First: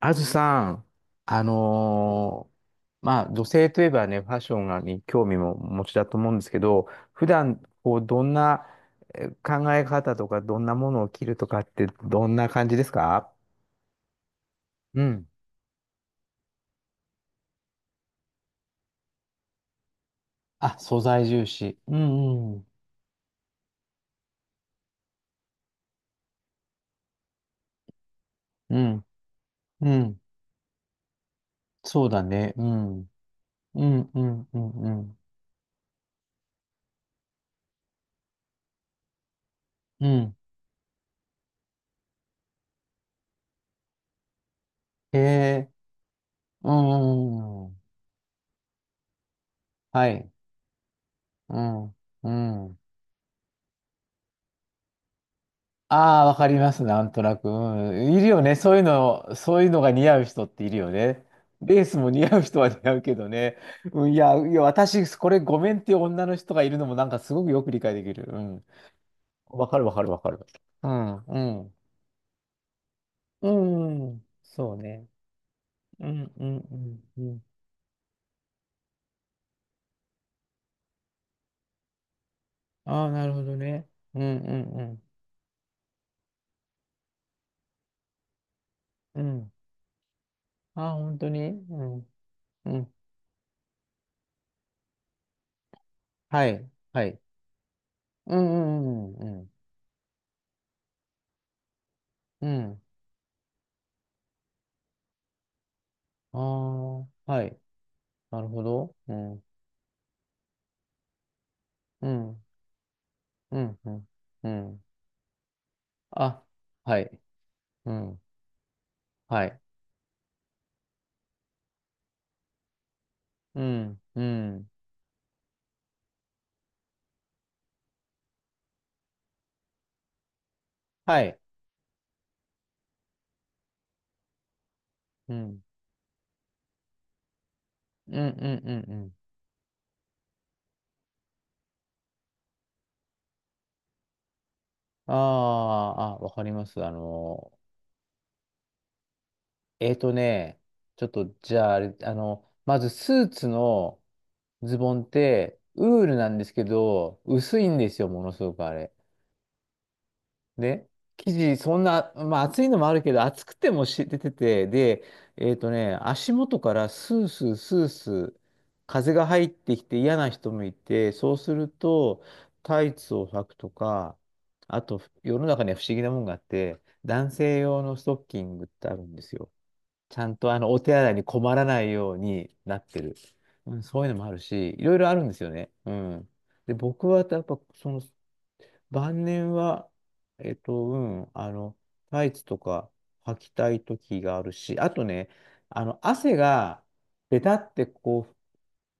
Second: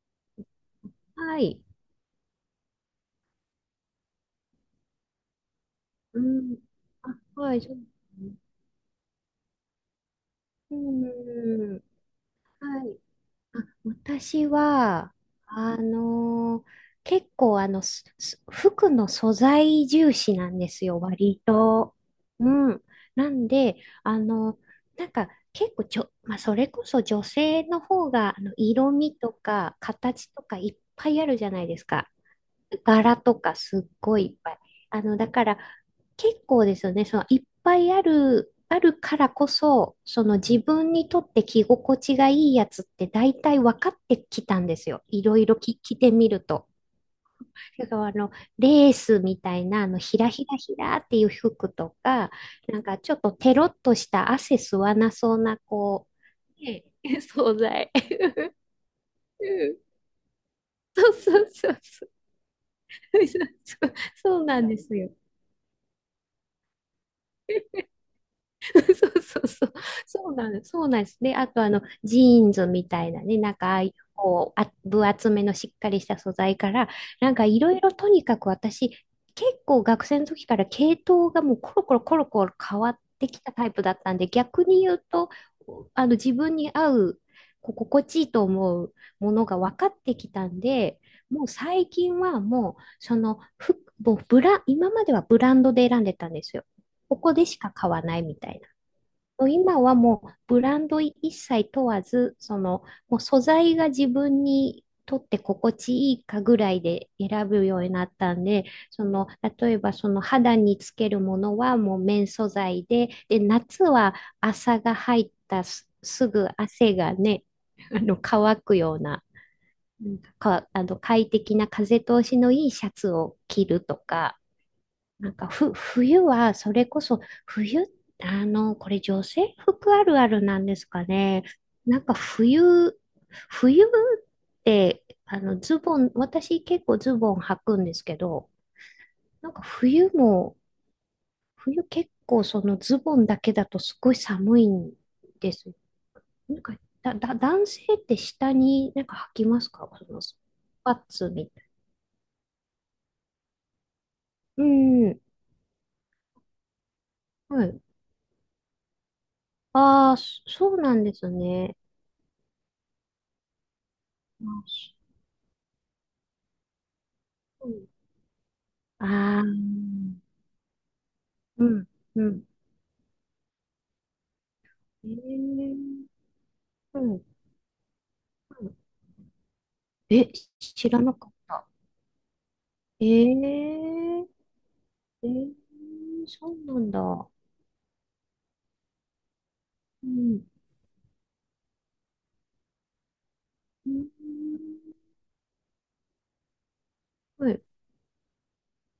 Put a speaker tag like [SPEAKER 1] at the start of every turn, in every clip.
[SPEAKER 1] あずさん、
[SPEAKER 2] は
[SPEAKER 1] あ
[SPEAKER 2] い。
[SPEAKER 1] のまあ、女性といえばね、ファッションがに興味もお持ちだと
[SPEAKER 2] う
[SPEAKER 1] 思うんです
[SPEAKER 2] ん。
[SPEAKER 1] けど、
[SPEAKER 2] あ、
[SPEAKER 1] 普
[SPEAKER 2] はい、
[SPEAKER 1] 段、
[SPEAKER 2] そうで
[SPEAKER 1] こう、ど
[SPEAKER 2] す
[SPEAKER 1] ん
[SPEAKER 2] ね。
[SPEAKER 1] な考え方とか、どんな
[SPEAKER 2] う
[SPEAKER 1] ものを着るとかっ
[SPEAKER 2] ん。
[SPEAKER 1] て、どんな感じで
[SPEAKER 2] は
[SPEAKER 1] す
[SPEAKER 2] い。
[SPEAKER 1] か？
[SPEAKER 2] あ、私
[SPEAKER 1] う
[SPEAKER 2] は、
[SPEAKER 1] ん。
[SPEAKER 2] あのー結構、服の素材重視なんで
[SPEAKER 1] あ、
[SPEAKER 2] すよ、
[SPEAKER 1] 素材
[SPEAKER 2] 割
[SPEAKER 1] 重視。
[SPEAKER 2] と。
[SPEAKER 1] う
[SPEAKER 2] う
[SPEAKER 1] ん、うん、
[SPEAKER 2] ん。なんで、あの、なんか、結構まあ、それこそ女性の方が、
[SPEAKER 1] う
[SPEAKER 2] 色
[SPEAKER 1] ん、
[SPEAKER 2] 味とか、
[SPEAKER 1] うん。
[SPEAKER 2] 形とかいっぱいあるじゃないです
[SPEAKER 1] そう
[SPEAKER 2] か。
[SPEAKER 1] だね。うん、
[SPEAKER 2] 柄とかす
[SPEAKER 1] う
[SPEAKER 2] っ
[SPEAKER 1] ん、
[SPEAKER 2] ご
[SPEAKER 1] う
[SPEAKER 2] いいっ
[SPEAKER 1] ん、
[SPEAKER 2] ぱ
[SPEAKER 1] う
[SPEAKER 2] い。
[SPEAKER 1] ん、うん。
[SPEAKER 2] だから結構ですよね。そのいっぱいあるからこそ、
[SPEAKER 1] う
[SPEAKER 2] その
[SPEAKER 1] ん。
[SPEAKER 2] 自分にとって着心地がいいやつって大体分かってきたんですよ。
[SPEAKER 1] へ
[SPEAKER 2] いろいろ
[SPEAKER 1] え、
[SPEAKER 2] 着てみると。
[SPEAKER 1] うん、うんうん。
[SPEAKER 2] だからレースみたいな、
[SPEAKER 1] は
[SPEAKER 2] ひら
[SPEAKER 1] い。
[SPEAKER 2] ひらひらっていう
[SPEAKER 1] う
[SPEAKER 2] 服と
[SPEAKER 1] ん、う
[SPEAKER 2] か、
[SPEAKER 1] ん。
[SPEAKER 2] なんかちょっとテロッとした汗吸わなそうな、こ
[SPEAKER 1] ああ、わかり
[SPEAKER 2] う、
[SPEAKER 1] ます、
[SPEAKER 2] ね、
[SPEAKER 1] なん となく。
[SPEAKER 2] 惣菜。
[SPEAKER 1] うん、いるよね。そういうの、そういうのが似合う人っているよ
[SPEAKER 2] そう
[SPEAKER 1] ね。
[SPEAKER 2] そうそう
[SPEAKER 1] レース
[SPEAKER 2] そ
[SPEAKER 1] も
[SPEAKER 2] う。
[SPEAKER 1] 似合う人は似合うけどね。うん、いや、
[SPEAKER 2] そう
[SPEAKER 1] い
[SPEAKER 2] な
[SPEAKER 1] や、
[SPEAKER 2] んです
[SPEAKER 1] 私、
[SPEAKER 2] よ。
[SPEAKER 1] これごめんっていう女の人がいるのもなんかすごくよく理解できる。うん。
[SPEAKER 2] そうそうそ
[SPEAKER 1] わ
[SPEAKER 2] う。
[SPEAKER 1] かるわかるわか
[SPEAKER 2] そう
[SPEAKER 1] る。
[SPEAKER 2] なんですそ
[SPEAKER 1] う
[SPEAKER 2] うなんで
[SPEAKER 1] ん、
[SPEAKER 2] す。で、
[SPEAKER 1] う
[SPEAKER 2] あと
[SPEAKER 1] ん。
[SPEAKER 2] ジーンズみたいなね、
[SPEAKER 1] う
[SPEAKER 2] なんかああいう
[SPEAKER 1] ん、うん
[SPEAKER 2] こう、あ、
[SPEAKER 1] そう
[SPEAKER 2] 分
[SPEAKER 1] ね。
[SPEAKER 2] 厚めのしっかりし
[SPEAKER 1] う
[SPEAKER 2] た
[SPEAKER 1] ん、
[SPEAKER 2] 素
[SPEAKER 1] う
[SPEAKER 2] 材
[SPEAKER 1] ん、
[SPEAKER 2] か
[SPEAKER 1] う
[SPEAKER 2] ら、
[SPEAKER 1] ん、う
[SPEAKER 2] なんか
[SPEAKER 1] ん。
[SPEAKER 2] いろいろとにかく私、結構学生の時から系統がもうコロコロコロコロ変わっ
[SPEAKER 1] ああ、な
[SPEAKER 2] て
[SPEAKER 1] る
[SPEAKER 2] き
[SPEAKER 1] ほ
[SPEAKER 2] た
[SPEAKER 1] ど
[SPEAKER 2] タイプ
[SPEAKER 1] ね。
[SPEAKER 2] だった
[SPEAKER 1] う
[SPEAKER 2] ん
[SPEAKER 1] ん、
[SPEAKER 2] で、逆に
[SPEAKER 1] う
[SPEAKER 2] 言
[SPEAKER 1] ん、
[SPEAKER 2] うと、自分に合う、こう心地いいと思う
[SPEAKER 1] うん。う
[SPEAKER 2] もの
[SPEAKER 1] ん。
[SPEAKER 2] が分かってきたん
[SPEAKER 1] ああ、
[SPEAKER 2] で、
[SPEAKER 1] 本当に。
[SPEAKER 2] もう
[SPEAKER 1] う
[SPEAKER 2] 最
[SPEAKER 1] ん、
[SPEAKER 2] 近は
[SPEAKER 1] う
[SPEAKER 2] もう、
[SPEAKER 1] ん。
[SPEAKER 2] その、服もう今まではブランドで選んでたんで
[SPEAKER 1] は
[SPEAKER 2] すよ。
[SPEAKER 1] い、は
[SPEAKER 2] こ
[SPEAKER 1] い。
[SPEAKER 2] こでしか買わない
[SPEAKER 1] う
[SPEAKER 2] みたいな。
[SPEAKER 1] ん、うん、う
[SPEAKER 2] も
[SPEAKER 1] ん、
[SPEAKER 2] う今はもうブランド一切問わず、
[SPEAKER 1] うん。
[SPEAKER 2] そ
[SPEAKER 1] うん。
[SPEAKER 2] のもう素材が自分にとって心地いい
[SPEAKER 1] あ
[SPEAKER 2] かぐらい
[SPEAKER 1] あ、
[SPEAKER 2] で
[SPEAKER 1] は
[SPEAKER 2] 選
[SPEAKER 1] い。
[SPEAKER 2] ぶようになった
[SPEAKER 1] な
[SPEAKER 2] ん
[SPEAKER 1] るほ
[SPEAKER 2] で、
[SPEAKER 1] ど。
[SPEAKER 2] そ
[SPEAKER 1] う
[SPEAKER 2] の
[SPEAKER 1] ん。
[SPEAKER 2] 例えばその肌につけるものはもう
[SPEAKER 1] う
[SPEAKER 2] 綿
[SPEAKER 1] ん。
[SPEAKER 2] 素材で、で
[SPEAKER 1] うん。
[SPEAKER 2] 夏
[SPEAKER 1] うん。
[SPEAKER 2] は
[SPEAKER 1] う
[SPEAKER 2] 朝
[SPEAKER 1] ん。
[SPEAKER 2] が入ったす
[SPEAKER 1] あ、
[SPEAKER 2] ぐ汗
[SPEAKER 1] は
[SPEAKER 2] が
[SPEAKER 1] い。
[SPEAKER 2] ね、
[SPEAKER 1] うん。
[SPEAKER 2] 乾くような、
[SPEAKER 1] はい。
[SPEAKER 2] うんか、快適な風通しのいいシャツを
[SPEAKER 1] う
[SPEAKER 2] 着ると
[SPEAKER 1] ん。う
[SPEAKER 2] か。
[SPEAKER 1] ん。
[SPEAKER 2] なんか冬は、それこそ、冬、これ女性服あるあるなんですか
[SPEAKER 1] はい。
[SPEAKER 2] ね。なんか冬って、
[SPEAKER 1] うん。
[SPEAKER 2] ズボン、私結構ズボン履くんです
[SPEAKER 1] う
[SPEAKER 2] け
[SPEAKER 1] ん。う
[SPEAKER 2] ど、
[SPEAKER 1] ん。うん。うん
[SPEAKER 2] なんか冬結構そのズボンだけだとすごい寒いん
[SPEAKER 1] あー、
[SPEAKER 2] です。
[SPEAKER 1] あ、わかり
[SPEAKER 2] なん
[SPEAKER 1] ま
[SPEAKER 2] か、
[SPEAKER 1] す。
[SPEAKER 2] 男性って下になんか履きますか
[SPEAKER 1] えー
[SPEAKER 2] そ
[SPEAKER 1] と
[SPEAKER 2] のス
[SPEAKER 1] ね、
[SPEAKER 2] パッ
[SPEAKER 1] ちょっ
[SPEAKER 2] ツ
[SPEAKER 1] と、
[SPEAKER 2] み
[SPEAKER 1] じ
[SPEAKER 2] たい
[SPEAKER 1] ゃあ、あれ、あの、まず、スーツの
[SPEAKER 2] な。う
[SPEAKER 1] ズボンっ
[SPEAKER 2] ん。
[SPEAKER 1] て、ウールなんですけど、薄
[SPEAKER 2] は
[SPEAKER 1] いん
[SPEAKER 2] い。
[SPEAKER 1] ですよ、ものすごくあれ。
[SPEAKER 2] ああ、そう
[SPEAKER 1] で、
[SPEAKER 2] なんです
[SPEAKER 1] 生地、そ
[SPEAKER 2] ね。
[SPEAKER 1] んな、まあ暑いのもあるけど、暑くてもし出てて、
[SPEAKER 2] あ
[SPEAKER 1] で、足元からスースー
[SPEAKER 2] そ
[SPEAKER 1] スー
[SPEAKER 2] う
[SPEAKER 1] スー
[SPEAKER 2] あ
[SPEAKER 1] 風が
[SPEAKER 2] あ、
[SPEAKER 1] 入
[SPEAKER 2] う
[SPEAKER 1] ってきて嫌な人もいて、そうする
[SPEAKER 2] ん、う
[SPEAKER 1] と、
[SPEAKER 2] ん。
[SPEAKER 1] タイツを履くとか、あと、
[SPEAKER 2] ええ
[SPEAKER 1] 世の中には不思議なもんがあって、
[SPEAKER 2] うん、う
[SPEAKER 1] 男性用のストッキングっ
[SPEAKER 2] ん。
[SPEAKER 1] てあるんですよ。ちゃ
[SPEAKER 2] え、
[SPEAKER 1] んとあの、お
[SPEAKER 2] 知
[SPEAKER 1] 手
[SPEAKER 2] ら
[SPEAKER 1] 洗
[SPEAKER 2] な
[SPEAKER 1] いに
[SPEAKER 2] かっ
[SPEAKER 1] 困ら
[SPEAKER 2] た。
[SPEAKER 1] ないようになって
[SPEAKER 2] え
[SPEAKER 1] る。うん、そういうのも
[SPEAKER 2] え
[SPEAKER 1] あるし、いろいろある
[SPEAKER 2] え
[SPEAKER 1] んですよね。う
[SPEAKER 2] ー
[SPEAKER 1] ん。
[SPEAKER 2] そうな
[SPEAKER 1] で、
[SPEAKER 2] んだ。
[SPEAKER 1] 僕はや
[SPEAKER 2] う
[SPEAKER 1] っぱ、その、晩年は、
[SPEAKER 2] ん、
[SPEAKER 1] えっと、うあの、タイツとか履きたい
[SPEAKER 2] う
[SPEAKER 1] 時がある
[SPEAKER 2] ん、
[SPEAKER 1] し、あとね、あの、汗が、ベ
[SPEAKER 2] は
[SPEAKER 1] タ
[SPEAKER 2] い、
[SPEAKER 1] ってこう、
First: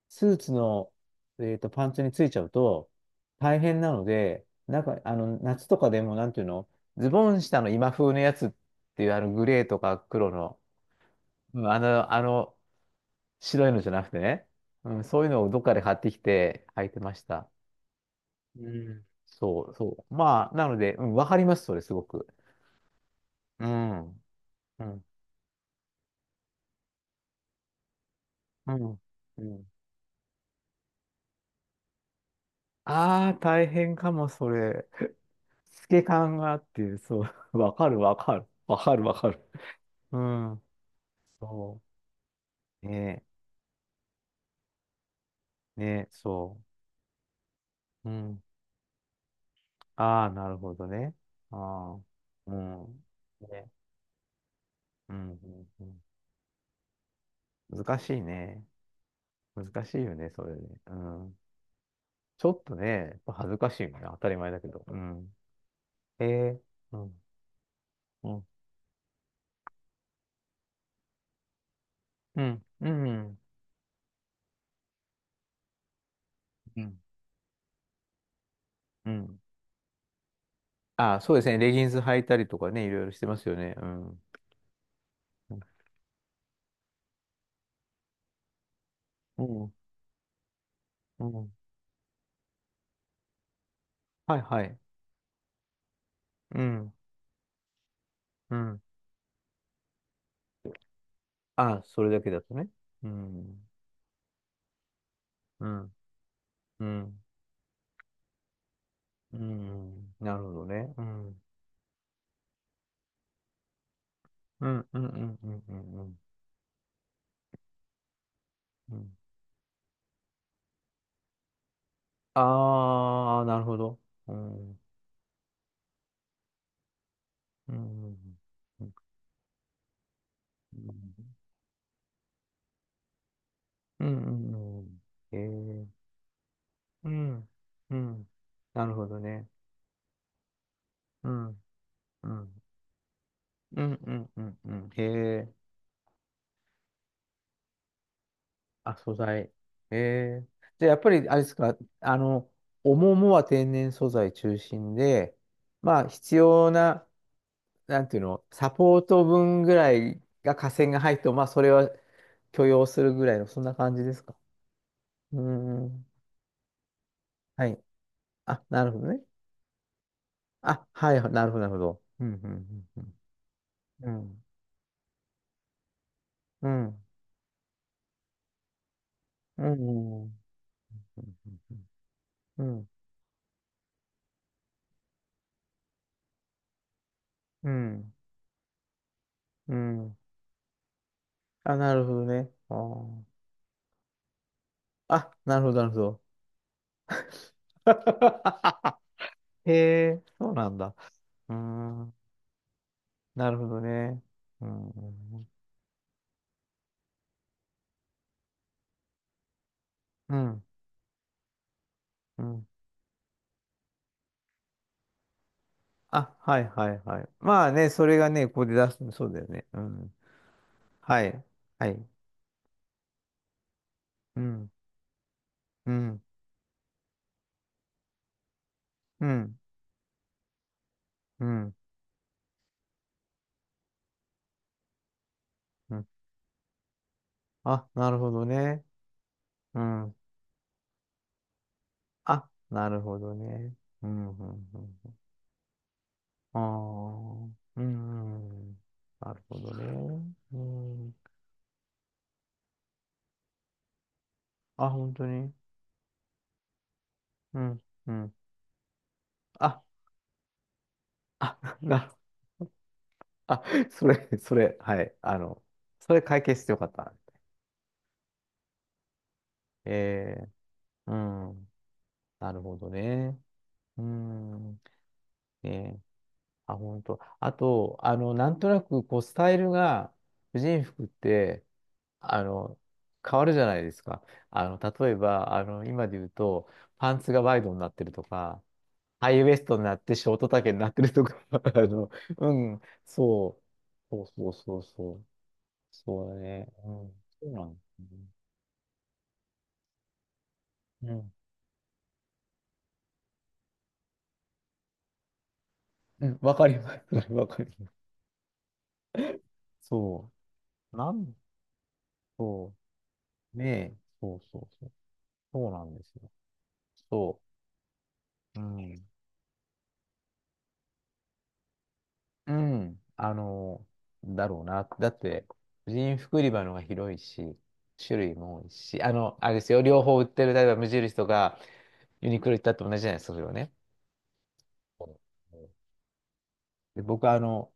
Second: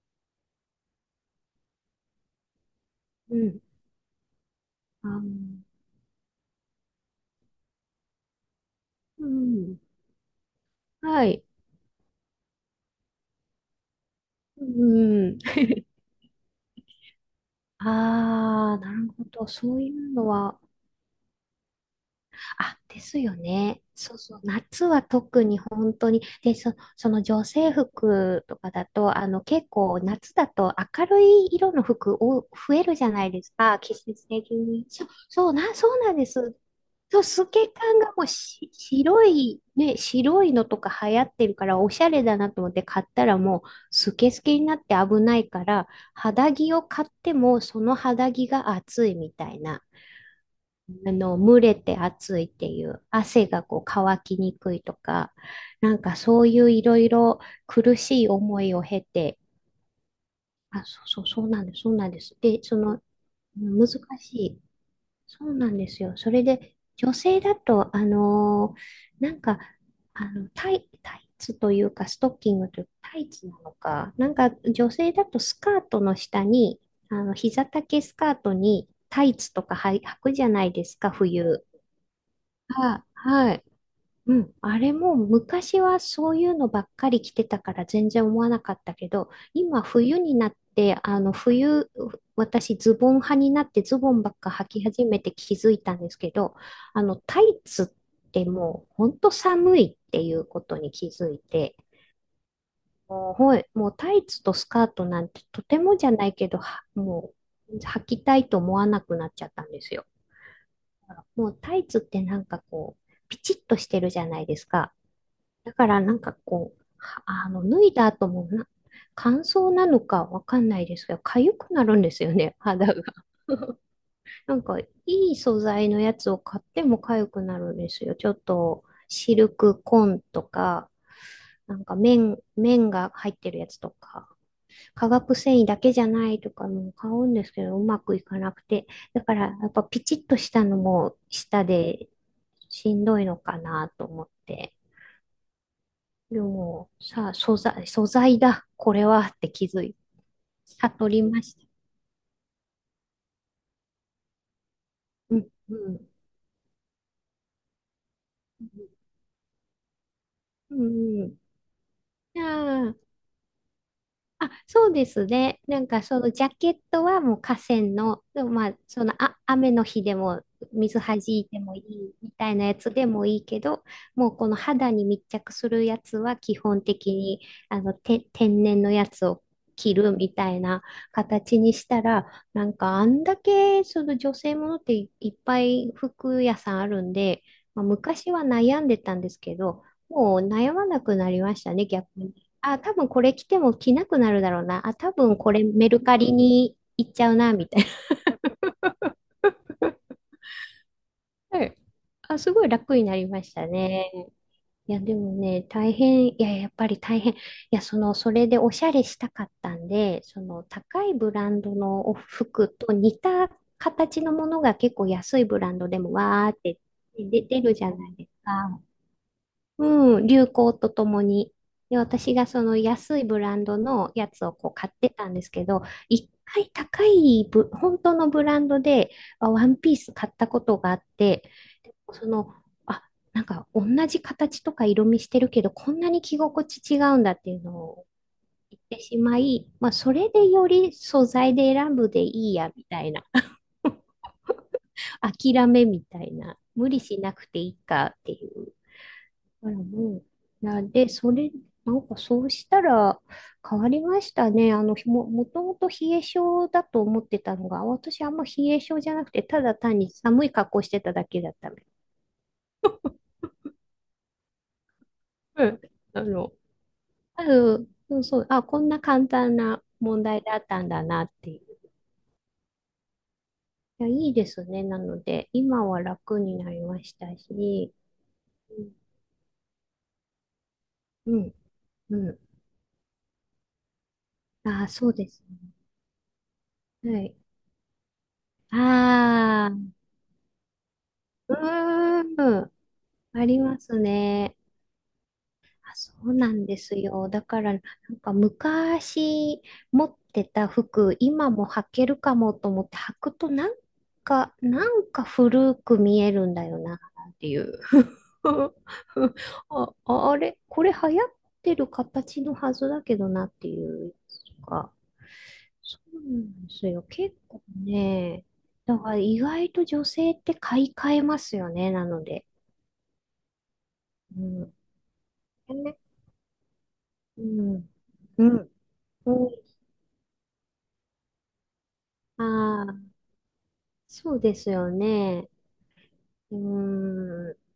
[SPEAKER 1] スーツの、パンツについちゃうと、
[SPEAKER 2] う
[SPEAKER 1] 大
[SPEAKER 2] ん、
[SPEAKER 1] 変なので、なんか、
[SPEAKER 2] あ
[SPEAKER 1] あ
[SPEAKER 2] ー、
[SPEAKER 1] の、夏とかでも、なんていうの、ズボン下の今風のやつっていう、あ
[SPEAKER 2] う
[SPEAKER 1] の、グレーと
[SPEAKER 2] ん、
[SPEAKER 1] か黒の、
[SPEAKER 2] はい、
[SPEAKER 1] うん、あの、白いのじゃなくてね、
[SPEAKER 2] う
[SPEAKER 1] うん、そういう
[SPEAKER 2] ん。
[SPEAKER 1] のをどっかで買ってきて履いてました。う
[SPEAKER 2] ああ、な
[SPEAKER 1] ん。
[SPEAKER 2] るほど。
[SPEAKER 1] そう、
[SPEAKER 2] そう
[SPEAKER 1] そ
[SPEAKER 2] いう
[SPEAKER 1] う。
[SPEAKER 2] の
[SPEAKER 1] まあ、
[SPEAKER 2] は、
[SPEAKER 1] なので、うん、わかります、それ、すごく。
[SPEAKER 2] あ、ですよ
[SPEAKER 1] う
[SPEAKER 2] ね。そう
[SPEAKER 1] ん。
[SPEAKER 2] そう。
[SPEAKER 1] う
[SPEAKER 2] 夏は
[SPEAKER 1] ん。
[SPEAKER 2] 特に本当に。で、その女性服とか
[SPEAKER 1] う
[SPEAKER 2] だ
[SPEAKER 1] ん。
[SPEAKER 2] と、
[SPEAKER 1] う
[SPEAKER 2] 結
[SPEAKER 1] ん。
[SPEAKER 2] 構夏だと明るい色の服を増えるじゃな
[SPEAKER 1] あ
[SPEAKER 2] い
[SPEAKER 1] あ、
[SPEAKER 2] です
[SPEAKER 1] 大
[SPEAKER 2] か。季
[SPEAKER 1] 変か
[SPEAKER 2] 節
[SPEAKER 1] も、そ
[SPEAKER 2] 的
[SPEAKER 1] れ。
[SPEAKER 2] に。そう、そ
[SPEAKER 1] 透
[SPEAKER 2] う
[SPEAKER 1] け
[SPEAKER 2] なんで
[SPEAKER 1] 感があ
[SPEAKER 2] す。
[SPEAKER 1] って、
[SPEAKER 2] そう、
[SPEAKER 1] そ
[SPEAKER 2] 透
[SPEAKER 1] う、
[SPEAKER 2] け
[SPEAKER 1] わかる、
[SPEAKER 2] 感が
[SPEAKER 1] わ
[SPEAKER 2] もう
[SPEAKER 1] かる。
[SPEAKER 2] し、
[SPEAKER 1] わかる、わ
[SPEAKER 2] 白
[SPEAKER 1] かる。
[SPEAKER 2] い、ね、
[SPEAKER 1] う
[SPEAKER 2] 白い
[SPEAKER 1] ん。
[SPEAKER 2] のとか流行ってるから、
[SPEAKER 1] そ
[SPEAKER 2] おしゃれだなと思って
[SPEAKER 1] う。
[SPEAKER 2] 買っ
[SPEAKER 1] ね
[SPEAKER 2] たらもう、スケスケになって危ないか
[SPEAKER 1] え、ね
[SPEAKER 2] ら、
[SPEAKER 1] え、
[SPEAKER 2] 肌
[SPEAKER 1] そ
[SPEAKER 2] 着を買っても、その
[SPEAKER 1] う。う
[SPEAKER 2] 肌
[SPEAKER 1] ん。
[SPEAKER 2] 着が暑いみたいな。
[SPEAKER 1] ああ、なるほどね。
[SPEAKER 2] 蒸れ
[SPEAKER 1] あ
[SPEAKER 2] て
[SPEAKER 1] あ、
[SPEAKER 2] 暑いっ
[SPEAKER 1] う
[SPEAKER 2] ていう、
[SPEAKER 1] ん。
[SPEAKER 2] 汗が
[SPEAKER 1] ね。
[SPEAKER 2] こう乾きにくいと
[SPEAKER 1] うん、
[SPEAKER 2] か、
[SPEAKER 1] うんう
[SPEAKER 2] なんかそういういろいろ
[SPEAKER 1] ん。
[SPEAKER 2] 苦
[SPEAKER 1] 難しい
[SPEAKER 2] しい思
[SPEAKER 1] ね。
[SPEAKER 2] いを経て、
[SPEAKER 1] 難しいよね、それね。
[SPEAKER 2] あ、
[SPEAKER 1] う
[SPEAKER 2] そうそう、
[SPEAKER 1] ん。
[SPEAKER 2] そうなんです、そうなんです。
[SPEAKER 1] ちょ
[SPEAKER 2] で、
[SPEAKER 1] っと
[SPEAKER 2] そ
[SPEAKER 1] ね、
[SPEAKER 2] の、
[SPEAKER 1] やっぱ恥ずかしい
[SPEAKER 2] 難
[SPEAKER 1] よね。当た
[SPEAKER 2] し
[SPEAKER 1] り前
[SPEAKER 2] い。
[SPEAKER 1] だけど。うん。
[SPEAKER 2] そうなんですよ。
[SPEAKER 1] え
[SPEAKER 2] それ
[SPEAKER 1] え
[SPEAKER 2] で、
[SPEAKER 1] う
[SPEAKER 2] 女
[SPEAKER 1] ん、
[SPEAKER 2] 性だと、
[SPEAKER 1] うん、
[SPEAKER 2] なんか、タイツというか、ストッ
[SPEAKER 1] う
[SPEAKER 2] キン
[SPEAKER 1] ん、
[SPEAKER 2] グという
[SPEAKER 1] う
[SPEAKER 2] か、タイ
[SPEAKER 1] ん、
[SPEAKER 2] ツなのか、なんか女性だとスカートの下に、
[SPEAKER 1] うん。
[SPEAKER 2] 膝丈スカートに
[SPEAKER 1] う
[SPEAKER 2] タイ
[SPEAKER 1] ん。
[SPEAKER 2] ツとかはい履くじゃないですか、
[SPEAKER 1] あ、そうですね。
[SPEAKER 2] 冬。
[SPEAKER 1] レギンス履いたりとかね、いろ
[SPEAKER 2] あ、
[SPEAKER 1] いろしてます
[SPEAKER 2] は
[SPEAKER 1] よ
[SPEAKER 2] い。
[SPEAKER 1] ね。うん、
[SPEAKER 2] うん。あれも
[SPEAKER 1] うん、
[SPEAKER 2] 昔はそういうのばっかり着てたから全然思わなかったけど、
[SPEAKER 1] うん。
[SPEAKER 2] 今冬になって、冬、私ズボン派になってズボンば
[SPEAKER 1] は
[SPEAKER 2] っ
[SPEAKER 1] い、
[SPEAKER 2] か
[SPEAKER 1] は
[SPEAKER 2] 履
[SPEAKER 1] い。
[SPEAKER 2] き始めて気づいたんですけど、
[SPEAKER 1] うん、
[SPEAKER 2] あのタイツって
[SPEAKER 1] うん。
[SPEAKER 2] もう本当寒いっていうことに気づいて、
[SPEAKER 1] あ、それだけだとね。う
[SPEAKER 2] はい、
[SPEAKER 1] ん、
[SPEAKER 2] もうタイツとスカートなんてと
[SPEAKER 1] う
[SPEAKER 2] て
[SPEAKER 1] ん、
[SPEAKER 2] もじゃないけど、
[SPEAKER 1] うん、
[SPEAKER 2] もう履きたいと思わなくなっ
[SPEAKER 1] う
[SPEAKER 2] ちゃったんですよ。
[SPEAKER 1] ん。なるほどね。うん、うん、
[SPEAKER 2] もうタイツってなんかこう、ピチッとしてるじゃないです
[SPEAKER 1] うん、
[SPEAKER 2] か。
[SPEAKER 1] うん、うん、
[SPEAKER 2] だから
[SPEAKER 1] う
[SPEAKER 2] な
[SPEAKER 1] ん。
[SPEAKER 2] んかこう、はあの、脱いだ後もな、
[SPEAKER 1] うん
[SPEAKER 2] 乾燥なのかわかんないですけど、痒くなるんですよね、肌が。
[SPEAKER 1] ああー、なるほ ど。うん、
[SPEAKER 2] なん
[SPEAKER 1] う
[SPEAKER 2] か、
[SPEAKER 1] ん、
[SPEAKER 2] いい素材のやつを買っても痒くな
[SPEAKER 1] う
[SPEAKER 2] るんですよ。
[SPEAKER 1] ん、
[SPEAKER 2] ちょっと、シルクコーンとか、なんか綿が入ってるやつと
[SPEAKER 1] う
[SPEAKER 2] か、
[SPEAKER 1] ん、うん。
[SPEAKER 2] 化学
[SPEAKER 1] ええ
[SPEAKER 2] 繊維だ
[SPEAKER 1] ー、
[SPEAKER 2] けじゃないとかも
[SPEAKER 1] う
[SPEAKER 2] 買うんで
[SPEAKER 1] ん、
[SPEAKER 2] すけど、う
[SPEAKER 1] う
[SPEAKER 2] まくい
[SPEAKER 1] ん。
[SPEAKER 2] かなく
[SPEAKER 1] な
[SPEAKER 2] て。
[SPEAKER 1] るほど
[SPEAKER 2] だか
[SPEAKER 1] ね。
[SPEAKER 2] ら、やっぱピチッとしたのも、
[SPEAKER 1] うん
[SPEAKER 2] 舌で
[SPEAKER 1] うん。
[SPEAKER 2] しんどいのか
[SPEAKER 1] う
[SPEAKER 2] な
[SPEAKER 1] ん
[SPEAKER 2] と
[SPEAKER 1] う
[SPEAKER 2] 思っ
[SPEAKER 1] んうんう
[SPEAKER 2] て。
[SPEAKER 1] ん。へえ。
[SPEAKER 2] でも、さあ、素材、素材だ、こ
[SPEAKER 1] あ、
[SPEAKER 2] れ
[SPEAKER 1] 素
[SPEAKER 2] はっ
[SPEAKER 1] 材。
[SPEAKER 2] て気づい、
[SPEAKER 1] へえ。じゃあ、やっ
[SPEAKER 2] 悟
[SPEAKER 1] ぱ
[SPEAKER 2] り
[SPEAKER 1] り、あれ
[SPEAKER 2] ま
[SPEAKER 1] で
[SPEAKER 2] し
[SPEAKER 1] す
[SPEAKER 2] た。
[SPEAKER 1] か、あの、おももは天然素材中心で、
[SPEAKER 2] うん、う
[SPEAKER 1] まあ、
[SPEAKER 2] ん、
[SPEAKER 1] 必要な、なんていうの、サポート分ぐらいが下
[SPEAKER 2] う
[SPEAKER 1] 線が入っても、
[SPEAKER 2] ん。
[SPEAKER 1] まあ、それは
[SPEAKER 2] じ
[SPEAKER 1] 許容
[SPEAKER 2] ゃあ
[SPEAKER 1] するぐらいの、そんな感じですか？
[SPEAKER 2] あ、そうです
[SPEAKER 1] うー
[SPEAKER 2] ね。なんか
[SPEAKER 1] ん。
[SPEAKER 2] そのジャケットはもう河
[SPEAKER 1] はい。
[SPEAKER 2] 川の、でも
[SPEAKER 1] あ、
[SPEAKER 2] まあ
[SPEAKER 1] なるほ
[SPEAKER 2] そ
[SPEAKER 1] ど
[SPEAKER 2] の
[SPEAKER 1] ね。
[SPEAKER 2] 雨の日でも
[SPEAKER 1] あ、
[SPEAKER 2] 水
[SPEAKER 1] は
[SPEAKER 2] 弾
[SPEAKER 1] い、な
[SPEAKER 2] い
[SPEAKER 1] るほ
[SPEAKER 2] て
[SPEAKER 1] ど、なる
[SPEAKER 2] も
[SPEAKER 1] ほ
[SPEAKER 2] い
[SPEAKER 1] ど。
[SPEAKER 2] い
[SPEAKER 1] うん、
[SPEAKER 2] みたいなやつ
[SPEAKER 1] う
[SPEAKER 2] で
[SPEAKER 1] ん、
[SPEAKER 2] もいいけど、
[SPEAKER 1] う
[SPEAKER 2] もう
[SPEAKER 1] ん、
[SPEAKER 2] この肌に密着するやつは基
[SPEAKER 1] う
[SPEAKER 2] 本
[SPEAKER 1] ん。
[SPEAKER 2] 的にあのて天然のやつを
[SPEAKER 1] う
[SPEAKER 2] 着る
[SPEAKER 1] ん、う
[SPEAKER 2] み
[SPEAKER 1] ん、
[SPEAKER 2] たいな
[SPEAKER 1] う
[SPEAKER 2] 形
[SPEAKER 1] ん、
[SPEAKER 2] にしたら、
[SPEAKER 1] う
[SPEAKER 2] なん
[SPEAKER 1] ん、
[SPEAKER 2] かあんだけその女性ものっていいっぱい服屋さんあるんで、
[SPEAKER 1] うん、う
[SPEAKER 2] まあ、
[SPEAKER 1] ん、うん。
[SPEAKER 2] 昔は悩んでたんですけ
[SPEAKER 1] う
[SPEAKER 2] ど、
[SPEAKER 1] ん
[SPEAKER 2] もう悩まなくなりました
[SPEAKER 1] あ、
[SPEAKER 2] ね、
[SPEAKER 1] なる
[SPEAKER 2] 逆
[SPEAKER 1] ほど
[SPEAKER 2] に。
[SPEAKER 1] ね。あ
[SPEAKER 2] あ、多分こ
[SPEAKER 1] ー、
[SPEAKER 2] れ着ても着なくなるだろうな。あ、多
[SPEAKER 1] あ、
[SPEAKER 2] 分こ
[SPEAKER 1] なる
[SPEAKER 2] れ
[SPEAKER 1] ほど、な
[SPEAKER 2] メ
[SPEAKER 1] るほ
[SPEAKER 2] ルカ
[SPEAKER 1] ど。
[SPEAKER 2] リに行っちゃうな、みたい
[SPEAKER 1] へえ、そうなんだ。うー
[SPEAKER 2] な。はい。
[SPEAKER 1] ん、
[SPEAKER 2] あ、すごい楽になりま
[SPEAKER 1] な
[SPEAKER 2] し
[SPEAKER 1] るほ
[SPEAKER 2] た
[SPEAKER 1] ど
[SPEAKER 2] ね。
[SPEAKER 1] ね。う
[SPEAKER 2] いや、でも
[SPEAKER 1] ん、
[SPEAKER 2] ね、大変、いや、やっぱり大変。いや、その、それでおしゃれしたかったんで、
[SPEAKER 1] う
[SPEAKER 2] その、
[SPEAKER 1] ん、
[SPEAKER 2] 高いブランドのお
[SPEAKER 1] うん。
[SPEAKER 2] 服と似た形のものが結構安いブランドでも
[SPEAKER 1] あ、
[SPEAKER 2] わーっ
[SPEAKER 1] はい、
[SPEAKER 2] て
[SPEAKER 1] はい、はい。
[SPEAKER 2] 出
[SPEAKER 1] まあ
[SPEAKER 2] るじ
[SPEAKER 1] ね、
[SPEAKER 2] ゃな
[SPEAKER 1] そ
[SPEAKER 2] い
[SPEAKER 1] れ
[SPEAKER 2] です
[SPEAKER 1] がね、ここで
[SPEAKER 2] か。
[SPEAKER 1] 出すの、そうだよね。うん。
[SPEAKER 2] うん、流行ととも
[SPEAKER 1] はい、
[SPEAKER 2] に。
[SPEAKER 1] は
[SPEAKER 2] で、
[SPEAKER 1] い。
[SPEAKER 2] 私がその安いブランドのや
[SPEAKER 1] う
[SPEAKER 2] つをこ
[SPEAKER 1] ん、
[SPEAKER 2] う買ってたんですけど、
[SPEAKER 1] うん、
[SPEAKER 2] 一回高い本当のブランドで、
[SPEAKER 1] う
[SPEAKER 2] あ
[SPEAKER 1] ん、
[SPEAKER 2] ワンピース買ったことがあって、
[SPEAKER 1] うん、
[SPEAKER 2] その、あ、なんか同じ形とか色味してるけど、こ
[SPEAKER 1] う
[SPEAKER 2] ん
[SPEAKER 1] ん。
[SPEAKER 2] なに着心地違うんだっていうの
[SPEAKER 1] あ、
[SPEAKER 2] を
[SPEAKER 1] なるほど
[SPEAKER 2] 言っ
[SPEAKER 1] ね。
[SPEAKER 2] てしまい、
[SPEAKER 1] う
[SPEAKER 2] まあ、そ
[SPEAKER 1] ん。
[SPEAKER 2] れでより素材で選ぶで
[SPEAKER 1] あ、
[SPEAKER 2] いいや、み
[SPEAKER 1] なる
[SPEAKER 2] たい
[SPEAKER 1] ほ
[SPEAKER 2] な。
[SPEAKER 1] どね。う ん、うん、うん。うん
[SPEAKER 2] 諦めみたいな。
[SPEAKER 1] あ
[SPEAKER 2] 無理し
[SPEAKER 1] あ、
[SPEAKER 2] なくていい
[SPEAKER 1] う
[SPEAKER 2] かって
[SPEAKER 1] ん、
[SPEAKER 2] いう。
[SPEAKER 1] うん。なるほ
[SPEAKER 2] から
[SPEAKER 1] どね。
[SPEAKER 2] も
[SPEAKER 1] う
[SPEAKER 2] う、で、
[SPEAKER 1] ん
[SPEAKER 2] なんかそうしたら変わりましたね。
[SPEAKER 1] あ、本当
[SPEAKER 2] も
[SPEAKER 1] に。
[SPEAKER 2] ともと冷え性だと思ってた
[SPEAKER 1] う
[SPEAKER 2] の
[SPEAKER 1] ん、
[SPEAKER 2] が、
[SPEAKER 1] う
[SPEAKER 2] 私あ
[SPEAKER 1] ん。
[SPEAKER 2] んま冷え性じゃなくて、ただ
[SPEAKER 1] あ、
[SPEAKER 2] 単に寒い格好してただけだっ
[SPEAKER 1] あ、
[SPEAKER 2] たの。
[SPEAKER 1] な、あ、それ、それ、はい。あの、
[SPEAKER 2] うん。
[SPEAKER 1] それ
[SPEAKER 2] あ
[SPEAKER 1] 解
[SPEAKER 2] の、
[SPEAKER 1] 決してよかった。
[SPEAKER 2] そうそう、あ、こんな簡単な問
[SPEAKER 1] え
[SPEAKER 2] 題だったんだ
[SPEAKER 1] ー、
[SPEAKER 2] なって
[SPEAKER 1] う
[SPEAKER 2] い
[SPEAKER 1] ん。
[SPEAKER 2] う。
[SPEAKER 1] なるほどね。う
[SPEAKER 2] いや、いいです
[SPEAKER 1] ん。
[SPEAKER 2] ね。なので、今は
[SPEAKER 1] ね、
[SPEAKER 2] 楽にな
[SPEAKER 1] あ、
[SPEAKER 2] り
[SPEAKER 1] 本
[SPEAKER 2] まし
[SPEAKER 1] 当。
[SPEAKER 2] た
[SPEAKER 1] あ
[SPEAKER 2] し、
[SPEAKER 1] と、あの、なんとな
[SPEAKER 2] うん、
[SPEAKER 1] く、こう、スタイルが、婦人服っ
[SPEAKER 2] うん。
[SPEAKER 1] て、
[SPEAKER 2] うん
[SPEAKER 1] あの、変わるじゃないですか。あの、
[SPEAKER 2] あー、そ
[SPEAKER 1] 例
[SPEAKER 2] う
[SPEAKER 1] え
[SPEAKER 2] です
[SPEAKER 1] ば、あの、今で言うと、
[SPEAKER 2] ね。
[SPEAKER 1] パン
[SPEAKER 2] は
[SPEAKER 1] ツ
[SPEAKER 2] い。
[SPEAKER 1] がワイドになってるとか、ハイウエス
[SPEAKER 2] あ
[SPEAKER 1] トにな
[SPEAKER 2] あ、
[SPEAKER 1] ってショート丈になってるとか、
[SPEAKER 2] う
[SPEAKER 1] あの、う
[SPEAKER 2] ーん、
[SPEAKER 1] ん、
[SPEAKER 2] あ
[SPEAKER 1] そ
[SPEAKER 2] り
[SPEAKER 1] う。
[SPEAKER 2] ます
[SPEAKER 1] そうそう
[SPEAKER 2] ね。
[SPEAKER 1] そうそう。
[SPEAKER 2] あ、そ
[SPEAKER 1] そ
[SPEAKER 2] う
[SPEAKER 1] うだ
[SPEAKER 2] なん
[SPEAKER 1] ね。
[SPEAKER 2] で
[SPEAKER 1] う
[SPEAKER 2] す
[SPEAKER 1] ん。
[SPEAKER 2] よ。だ
[SPEAKER 1] そう
[SPEAKER 2] か
[SPEAKER 1] な
[SPEAKER 2] ら、
[SPEAKER 1] ん
[SPEAKER 2] な
[SPEAKER 1] で
[SPEAKER 2] ん
[SPEAKER 1] すね。
[SPEAKER 2] か昔持ってた
[SPEAKER 1] う
[SPEAKER 2] 服、
[SPEAKER 1] ん。
[SPEAKER 2] 今も履けるかもと思って履くと、なんか古く見
[SPEAKER 1] う
[SPEAKER 2] え
[SPEAKER 1] ん、
[SPEAKER 2] る
[SPEAKER 1] わ
[SPEAKER 2] んだ
[SPEAKER 1] かり
[SPEAKER 2] よ
[SPEAKER 1] ま
[SPEAKER 2] な、っ
[SPEAKER 1] す。それわ
[SPEAKER 2] てい
[SPEAKER 1] かり
[SPEAKER 2] う。
[SPEAKER 1] ます。
[SPEAKER 2] あ、
[SPEAKER 1] そ
[SPEAKER 2] あれ、これ
[SPEAKER 1] う。
[SPEAKER 2] 流
[SPEAKER 1] な
[SPEAKER 2] 行っ
[SPEAKER 1] ん、
[SPEAKER 2] てる形の
[SPEAKER 1] そ
[SPEAKER 2] はずだけどな、っ
[SPEAKER 1] う。ね
[SPEAKER 2] てい
[SPEAKER 1] え。
[SPEAKER 2] う
[SPEAKER 1] そうそうそ
[SPEAKER 2] か。
[SPEAKER 1] う。そうなん
[SPEAKER 2] そ
[SPEAKER 1] です
[SPEAKER 2] う
[SPEAKER 1] よ。
[SPEAKER 2] なんですよ。結
[SPEAKER 1] そ
[SPEAKER 2] 構ね、
[SPEAKER 1] う。う
[SPEAKER 2] だ
[SPEAKER 1] ん。
[SPEAKER 2] から意外と女性って買い替えますよね、なので。
[SPEAKER 1] うん。あの、
[SPEAKER 2] う
[SPEAKER 1] だろう
[SPEAKER 2] ん。
[SPEAKER 1] な。だって、婦
[SPEAKER 2] ね
[SPEAKER 1] 人服売り場のが広い
[SPEAKER 2] う
[SPEAKER 1] し、
[SPEAKER 2] ん。
[SPEAKER 1] 種類
[SPEAKER 2] う
[SPEAKER 1] も多い
[SPEAKER 2] ん。
[SPEAKER 1] し、あの、あれですよ。両方売ってる、例えば無印とかユニクロ行ったって
[SPEAKER 2] あ
[SPEAKER 1] 同じじゃな
[SPEAKER 2] あ、
[SPEAKER 1] いですか、それはね。
[SPEAKER 2] そうですよ
[SPEAKER 1] そ
[SPEAKER 2] ね。
[SPEAKER 1] う
[SPEAKER 2] う
[SPEAKER 1] で、僕はあ
[SPEAKER 2] ーん。
[SPEAKER 1] の、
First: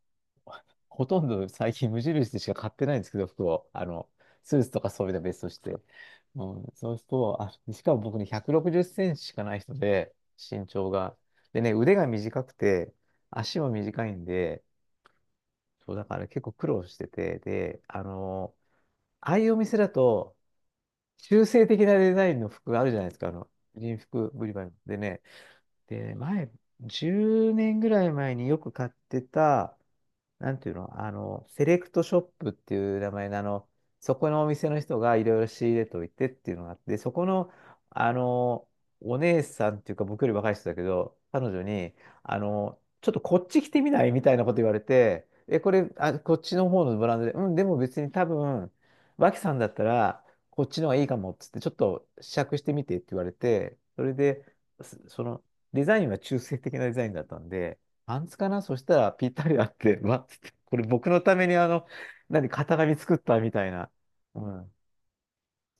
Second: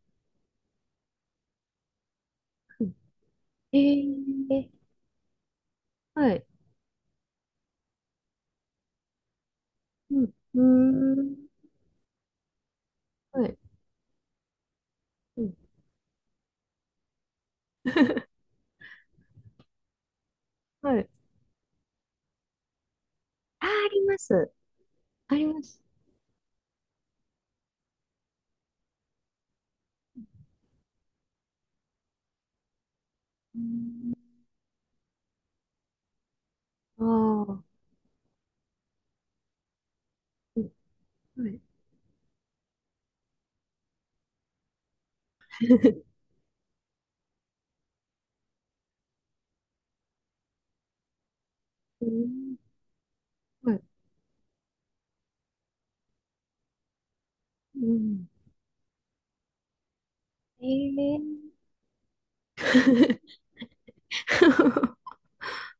[SPEAKER 1] ほとんど最近無印でしか買ってないんですけど、服を。
[SPEAKER 2] え
[SPEAKER 1] あの、
[SPEAKER 2] ー、
[SPEAKER 1] スーツ
[SPEAKER 2] え、
[SPEAKER 1] とかそういうのは別として。
[SPEAKER 2] は
[SPEAKER 1] う
[SPEAKER 2] い。
[SPEAKER 1] ん、そうすると、あ、しかも僕ね、160センチしかない人で、
[SPEAKER 2] うん。
[SPEAKER 1] 身長が。
[SPEAKER 2] うーん。
[SPEAKER 1] でね、腕が短くて、
[SPEAKER 2] はい。
[SPEAKER 1] 足も短いんで、
[SPEAKER 2] うん。
[SPEAKER 1] そうだから結構苦労してて、で、あ の、ああいうお店だと、
[SPEAKER 2] はい。
[SPEAKER 1] 中性的なデザインの服があるじゃないですか、あの、
[SPEAKER 2] あー、あ
[SPEAKER 1] 人
[SPEAKER 2] りま
[SPEAKER 1] 服売
[SPEAKER 2] す。
[SPEAKER 1] り場でね。
[SPEAKER 2] あります。
[SPEAKER 1] で、前、10年ぐらい前によく買ってた、なんていうの、あの、セレクトショップっていう名前の、あ
[SPEAKER 2] うー
[SPEAKER 1] の、そ
[SPEAKER 2] ん。
[SPEAKER 1] このお店の人がいろいろ仕入れといてっていうのがあって、
[SPEAKER 2] あ
[SPEAKER 1] そこの、
[SPEAKER 2] あ。
[SPEAKER 1] あの、お姉さんっていうか、僕より若い
[SPEAKER 2] う
[SPEAKER 1] 人
[SPEAKER 2] ん。
[SPEAKER 1] だけど、彼
[SPEAKER 2] はい。
[SPEAKER 1] 女に、あの、ちょっとこっち来てみないみたいなこと言われて、え、これ、あ、こっちの方のブランドで、うん、でも別に多分、脇さんだったら、こっちの方がいいかもっつって、ちょっ
[SPEAKER 2] う
[SPEAKER 1] と
[SPEAKER 2] ー
[SPEAKER 1] 試着
[SPEAKER 2] ん。
[SPEAKER 1] してみてって言われ
[SPEAKER 2] は
[SPEAKER 1] て、
[SPEAKER 2] い。
[SPEAKER 1] それで、その、デザインは中性的なデザインだったんで、
[SPEAKER 2] う
[SPEAKER 1] パン
[SPEAKER 2] ん。
[SPEAKER 1] ツかなそしたらぴったりあって、わっつって、
[SPEAKER 2] え
[SPEAKER 1] これ僕のために
[SPEAKER 2] ー。
[SPEAKER 1] あの、何、型紙作っ たみたいな。うん。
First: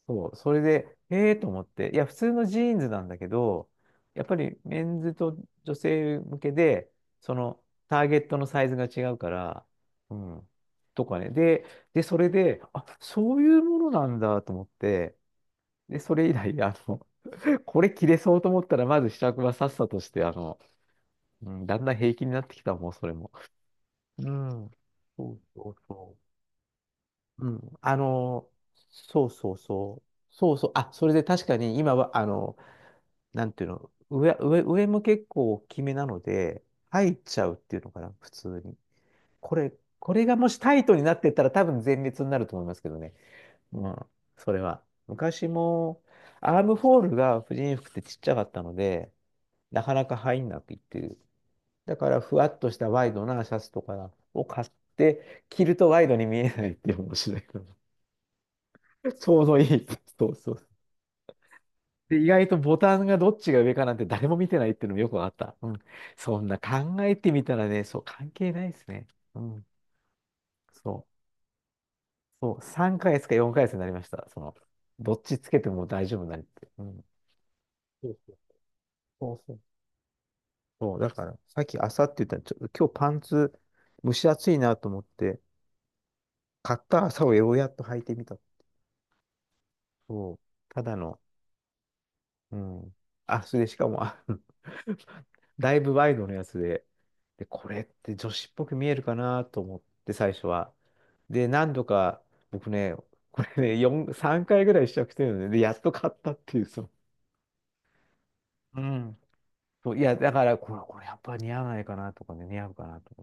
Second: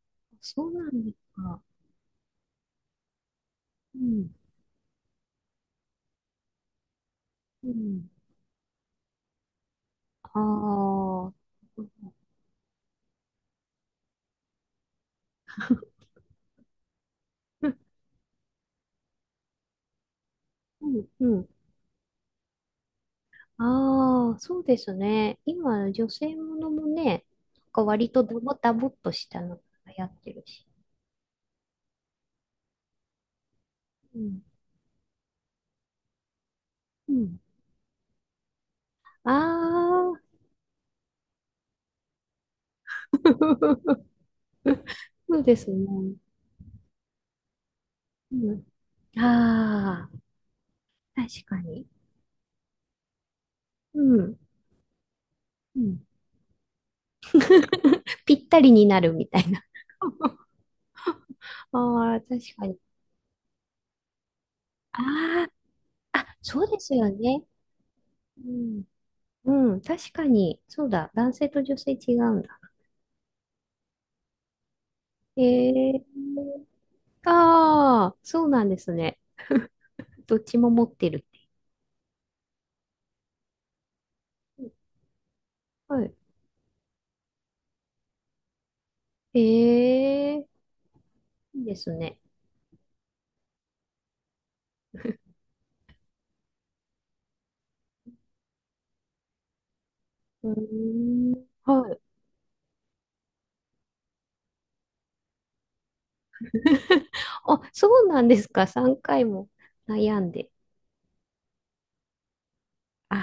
[SPEAKER 1] そう、それ
[SPEAKER 2] そうな
[SPEAKER 1] で、
[SPEAKER 2] んです
[SPEAKER 1] ええと思
[SPEAKER 2] か。
[SPEAKER 1] って、いや、普通のジーンズなんだけど、
[SPEAKER 2] う
[SPEAKER 1] やっ
[SPEAKER 2] ん。
[SPEAKER 1] ぱりメンズと女性向けで、その
[SPEAKER 2] う
[SPEAKER 1] ター
[SPEAKER 2] ん。
[SPEAKER 1] ゲットのサイズが違うから、う
[SPEAKER 2] あ
[SPEAKER 1] ん。とかね。
[SPEAKER 2] あ。
[SPEAKER 1] で、それで、あ、そういうものなんだと思って、で、それ以来、あの、
[SPEAKER 2] うん。
[SPEAKER 1] これ着れそうと思ったら、まず試着はさっさとして、あの、
[SPEAKER 2] うん。
[SPEAKER 1] うん、だんだん平気になってきたもうそれも。う
[SPEAKER 2] ああ、そう
[SPEAKER 1] ん。
[SPEAKER 2] です
[SPEAKER 1] そ
[SPEAKER 2] ね。
[SPEAKER 1] うそう
[SPEAKER 2] 今、女
[SPEAKER 1] そ
[SPEAKER 2] 性ものもね、
[SPEAKER 1] う。う
[SPEAKER 2] なん
[SPEAKER 1] ん。
[SPEAKER 2] か
[SPEAKER 1] あ
[SPEAKER 2] 割とダ
[SPEAKER 1] の、
[SPEAKER 2] ボダボっと
[SPEAKER 1] そ
[SPEAKER 2] し
[SPEAKER 1] う
[SPEAKER 2] た
[SPEAKER 1] そ
[SPEAKER 2] の
[SPEAKER 1] う
[SPEAKER 2] が
[SPEAKER 1] そ
[SPEAKER 2] 流行って
[SPEAKER 1] う。
[SPEAKER 2] る
[SPEAKER 1] そう
[SPEAKER 2] し。
[SPEAKER 1] そう。あ、それで確かに今は、あの、なんていうの、
[SPEAKER 2] う
[SPEAKER 1] 上、
[SPEAKER 2] ん。
[SPEAKER 1] 上、上も結構大きめなので、
[SPEAKER 2] う
[SPEAKER 1] 入っ
[SPEAKER 2] ん。
[SPEAKER 1] ちゃうっていうのかな、普通に。
[SPEAKER 2] あ
[SPEAKER 1] これ、こ
[SPEAKER 2] あ、
[SPEAKER 1] れがもしタイトになってったら多分全滅になると思いますけどね。うん。それは。
[SPEAKER 2] そう
[SPEAKER 1] 昔
[SPEAKER 2] です
[SPEAKER 1] も、
[SPEAKER 2] ね。
[SPEAKER 1] アームホールが婦人服ってちっちゃ
[SPEAKER 2] う
[SPEAKER 1] かった
[SPEAKER 2] ん。
[SPEAKER 1] ので、なかな
[SPEAKER 2] あ
[SPEAKER 1] か入んなくいって、
[SPEAKER 2] あ、確かに。
[SPEAKER 1] だから、ふわっとしたワイドなシャツと
[SPEAKER 2] う
[SPEAKER 1] か
[SPEAKER 2] ん。
[SPEAKER 1] を買って、着る
[SPEAKER 2] う
[SPEAKER 1] とワ
[SPEAKER 2] ん。
[SPEAKER 1] イドに見えないっていう面白いの。
[SPEAKER 2] ぴったりになる み
[SPEAKER 1] ち
[SPEAKER 2] た
[SPEAKER 1] ょう
[SPEAKER 2] い
[SPEAKER 1] ど
[SPEAKER 2] な。
[SPEAKER 1] いい。そう そう。
[SPEAKER 2] あ
[SPEAKER 1] で、
[SPEAKER 2] あ、
[SPEAKER 1] 意外と
[SPEAKER 2] 確か
[SPEAKER 1] ボ
[SPEAKER 2] に。
[SPEAKER 1] タンがどっちが上かなんて誰も見てないっていうの
[SPEAKER 2] あ
[SPEAKER 1] もよくわかった。うん。
[SPEAKER 2] あ、あ、
[SPEAKER 1] そんな
[SPEAKER 2] そうです
[SPEAKER 1] 考
[SPEAKER 2] よ
[SPEAKER 1] えて
[SPEAKER 2] ね。
[SPEAKER 1] みたらね、そう、関
[SPEAKER 2] う
[SPEAKER 1] 係ないで
[SPEAKER 2] ん。
[SPEAKER 1] すね。うん。
[SPEAKER 2] うん、確かに。そう
[SPEAKER 1] そ
[SPEAKER 2] だ。
[SPEAKER 1] う。
[SPEAKER 2] 男性と女性違うん
[SPEAKER 1] そ
[SPEAKER 2] だ。
[SPEAKER 1] う、3ヶ月か4ヶ月になりました。その、どっちつけても
[SPEAKER 2] え
[SPEAKER 1] 大
[SPEAKER 2] え
[SPEAKER 1] 丈夫になるって。うん。そ
[SPEAKER 2] ああ、
[SPEAKER 1] うそう
[SPEAKER 2] そうなんですね。
[SPEAKER 1] そうそう。
[SPEAKER 2] どっちも持っ
[SPEAKER 1] そうだ
[SPEAKER 2] てるっ
[SPEAKER 1] から、
[SPEAKER 2] て。
[SPEAKER 1] さっき朝って言ったら、ちょ、今日パンツ蒸し暑いなと思って、
[SPEAKER 2] はい。
[SPEAKER 1] 買った朝をようやっと履いてみた。
[SPEAKER 2] え
[SPEAKER 1] そう、
[SPEAKER 2] え、
[SPEAKER 1] ただの、
[SPEAKER 2] いいですね。
[SPEAKER 1] うん。あ、それでしかも、あの だいぶワイドのやつで、で、これって女子っぽく見えるかなと思って、最初
[SPEAKER 2] う
[SPEAKER 1] は。
[SPEAKER 2] ー
[SPEAKER 1] で、
[SPEAKER 2] ん。
[SPEAKER 1] 何度
[SPEAKER 2] はい。
[SPEAKER 1] か、僕ね、これね、4、3回ぐらい試着してるのね、で、やっと買ったっていう、その。
[SPEAKER 2] あ、そうなんですか。
[SPEAKER 1] う
[SPEAKER 2] 3
[SPEAKER 1] ん。
[SPEAKER 2] 回も
[SPEAKER 1] そう、いや、
[SPEAKER 2] 悩ん
[SPEAKER 1] だか
[SPEAKER 2] で。
[SPEAKER 1] ら、これやっぱ似合わないかなとかね、似合うかなと
[SPEAKER 2] あ
[SPEAKER 1] か。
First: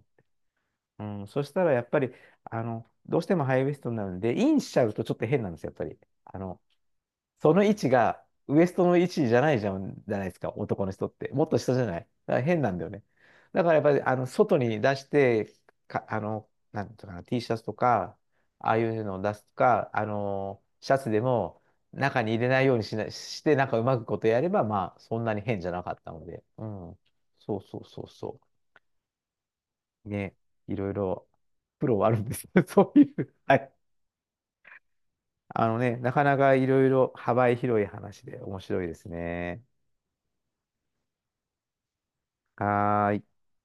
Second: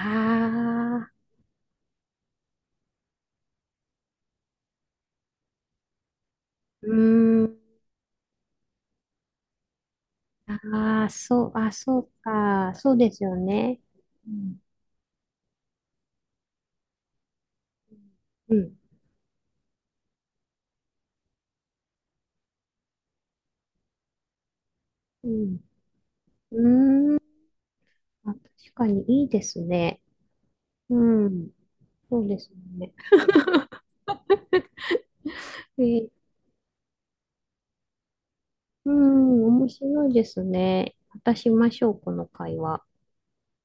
[SPEAKER 1] うん、そしたら、やっぱり、あの、どうしてもハイウエストになるんで、インしちゃうとちょっと変なんですよ、やっぱり。あの、
[SPEAKER 2] うー
[SPEAKER 1] そ
[SPEAKER 2] ん。
[SPEAKER 1] の位置がウエストの位置じゃないじゃん、じゃないですか、男の
[SPEAKER 2] あ
[SPEAKER 1] 人
[SPEAKER 2] あ、
[SPEAKER 1] って。も
[SPEAKER 2] そ
[SPEAKER 1] っ
[SPEAKER 2] う、
[SPEAKER 1] と
[SPEAKER 2] あ、
[SPEAKER 1] 下じゃな
[SPEAKER 2] そ
[SPEAKER 1] い。
[SPEAKER 2] う
[SPEAKER 1] だから変な
[SPEAKER 2] か。
[SPEAKER 1] んだよ
[SPEAKER 2] そう
[SPEAKER 1] ね。
[SPEAKER 2] ですよ
[SPEAKER 1] だからや
[SPEAKER 2] ね。
[SPEAKER 1] っぱり、あの、
[SPEAKER 2] う
[SPEAKER 1] 外
[SPEAKER 2] ん。
[SPEAKER 1] に出して、か、あの、なんていうのかな、T シャツとか、
[SPEAKER 2] う
[SPEAKER 1] ああ
[SPEAKER 2] ん。
[SPEAKER 1] いうのを出すとか、あの、シャツでも中に入れないようにしな、して、なんかうまくことやれば、まあ、そん
[SPEAKER 2] う
[SPEAKER 1] なに
[SPEAKER 2] ん。
[SPEAKER 1] 変じゃなかったので。
[SPEAKER 2] う
[SPEAKER 1] うん。
[SPEAKER 2] ーん。
[SPEAKER 1] そうそうそう
[SPEAKER 2] あ、確
[SPEAKER 1] そ
[SPEAKER 2] かにいいですね。
[SPEAKER 1] う。ね、いろい
[SPEAKER 2] う
[SPEAKER 1] ろ、
[SPEAKER 2] ん。
[SPEAKER 1] プロはある
[SPEAKER 2] そ
[SPEAKER 1] ん
[SPEAKER 2] う
[SPEAKER 1] で
[SPEAKER 2] で
[SPEAKER 1] す
[SPEAKER 2] す
[SPEAKER 1] よ。そ
[SPEAKER 2] ね。
[SPEAKER 1] ういう。はい。あの
[SPEAKER 2] え
[SPEAKER 1] ね、
[SPEAKER 2] ー
[SPEAKER 1] なかなかいろいろ幅広い話で面白い
[SPEAKER 2] う
[SPEAKER 1] です
[SPEAKER 2] ん、
[SPEAKER 1] ね。
[SPEAKER 2] 面白いですね。またしましょう、この会話。
[SPEAKER 1] はーい。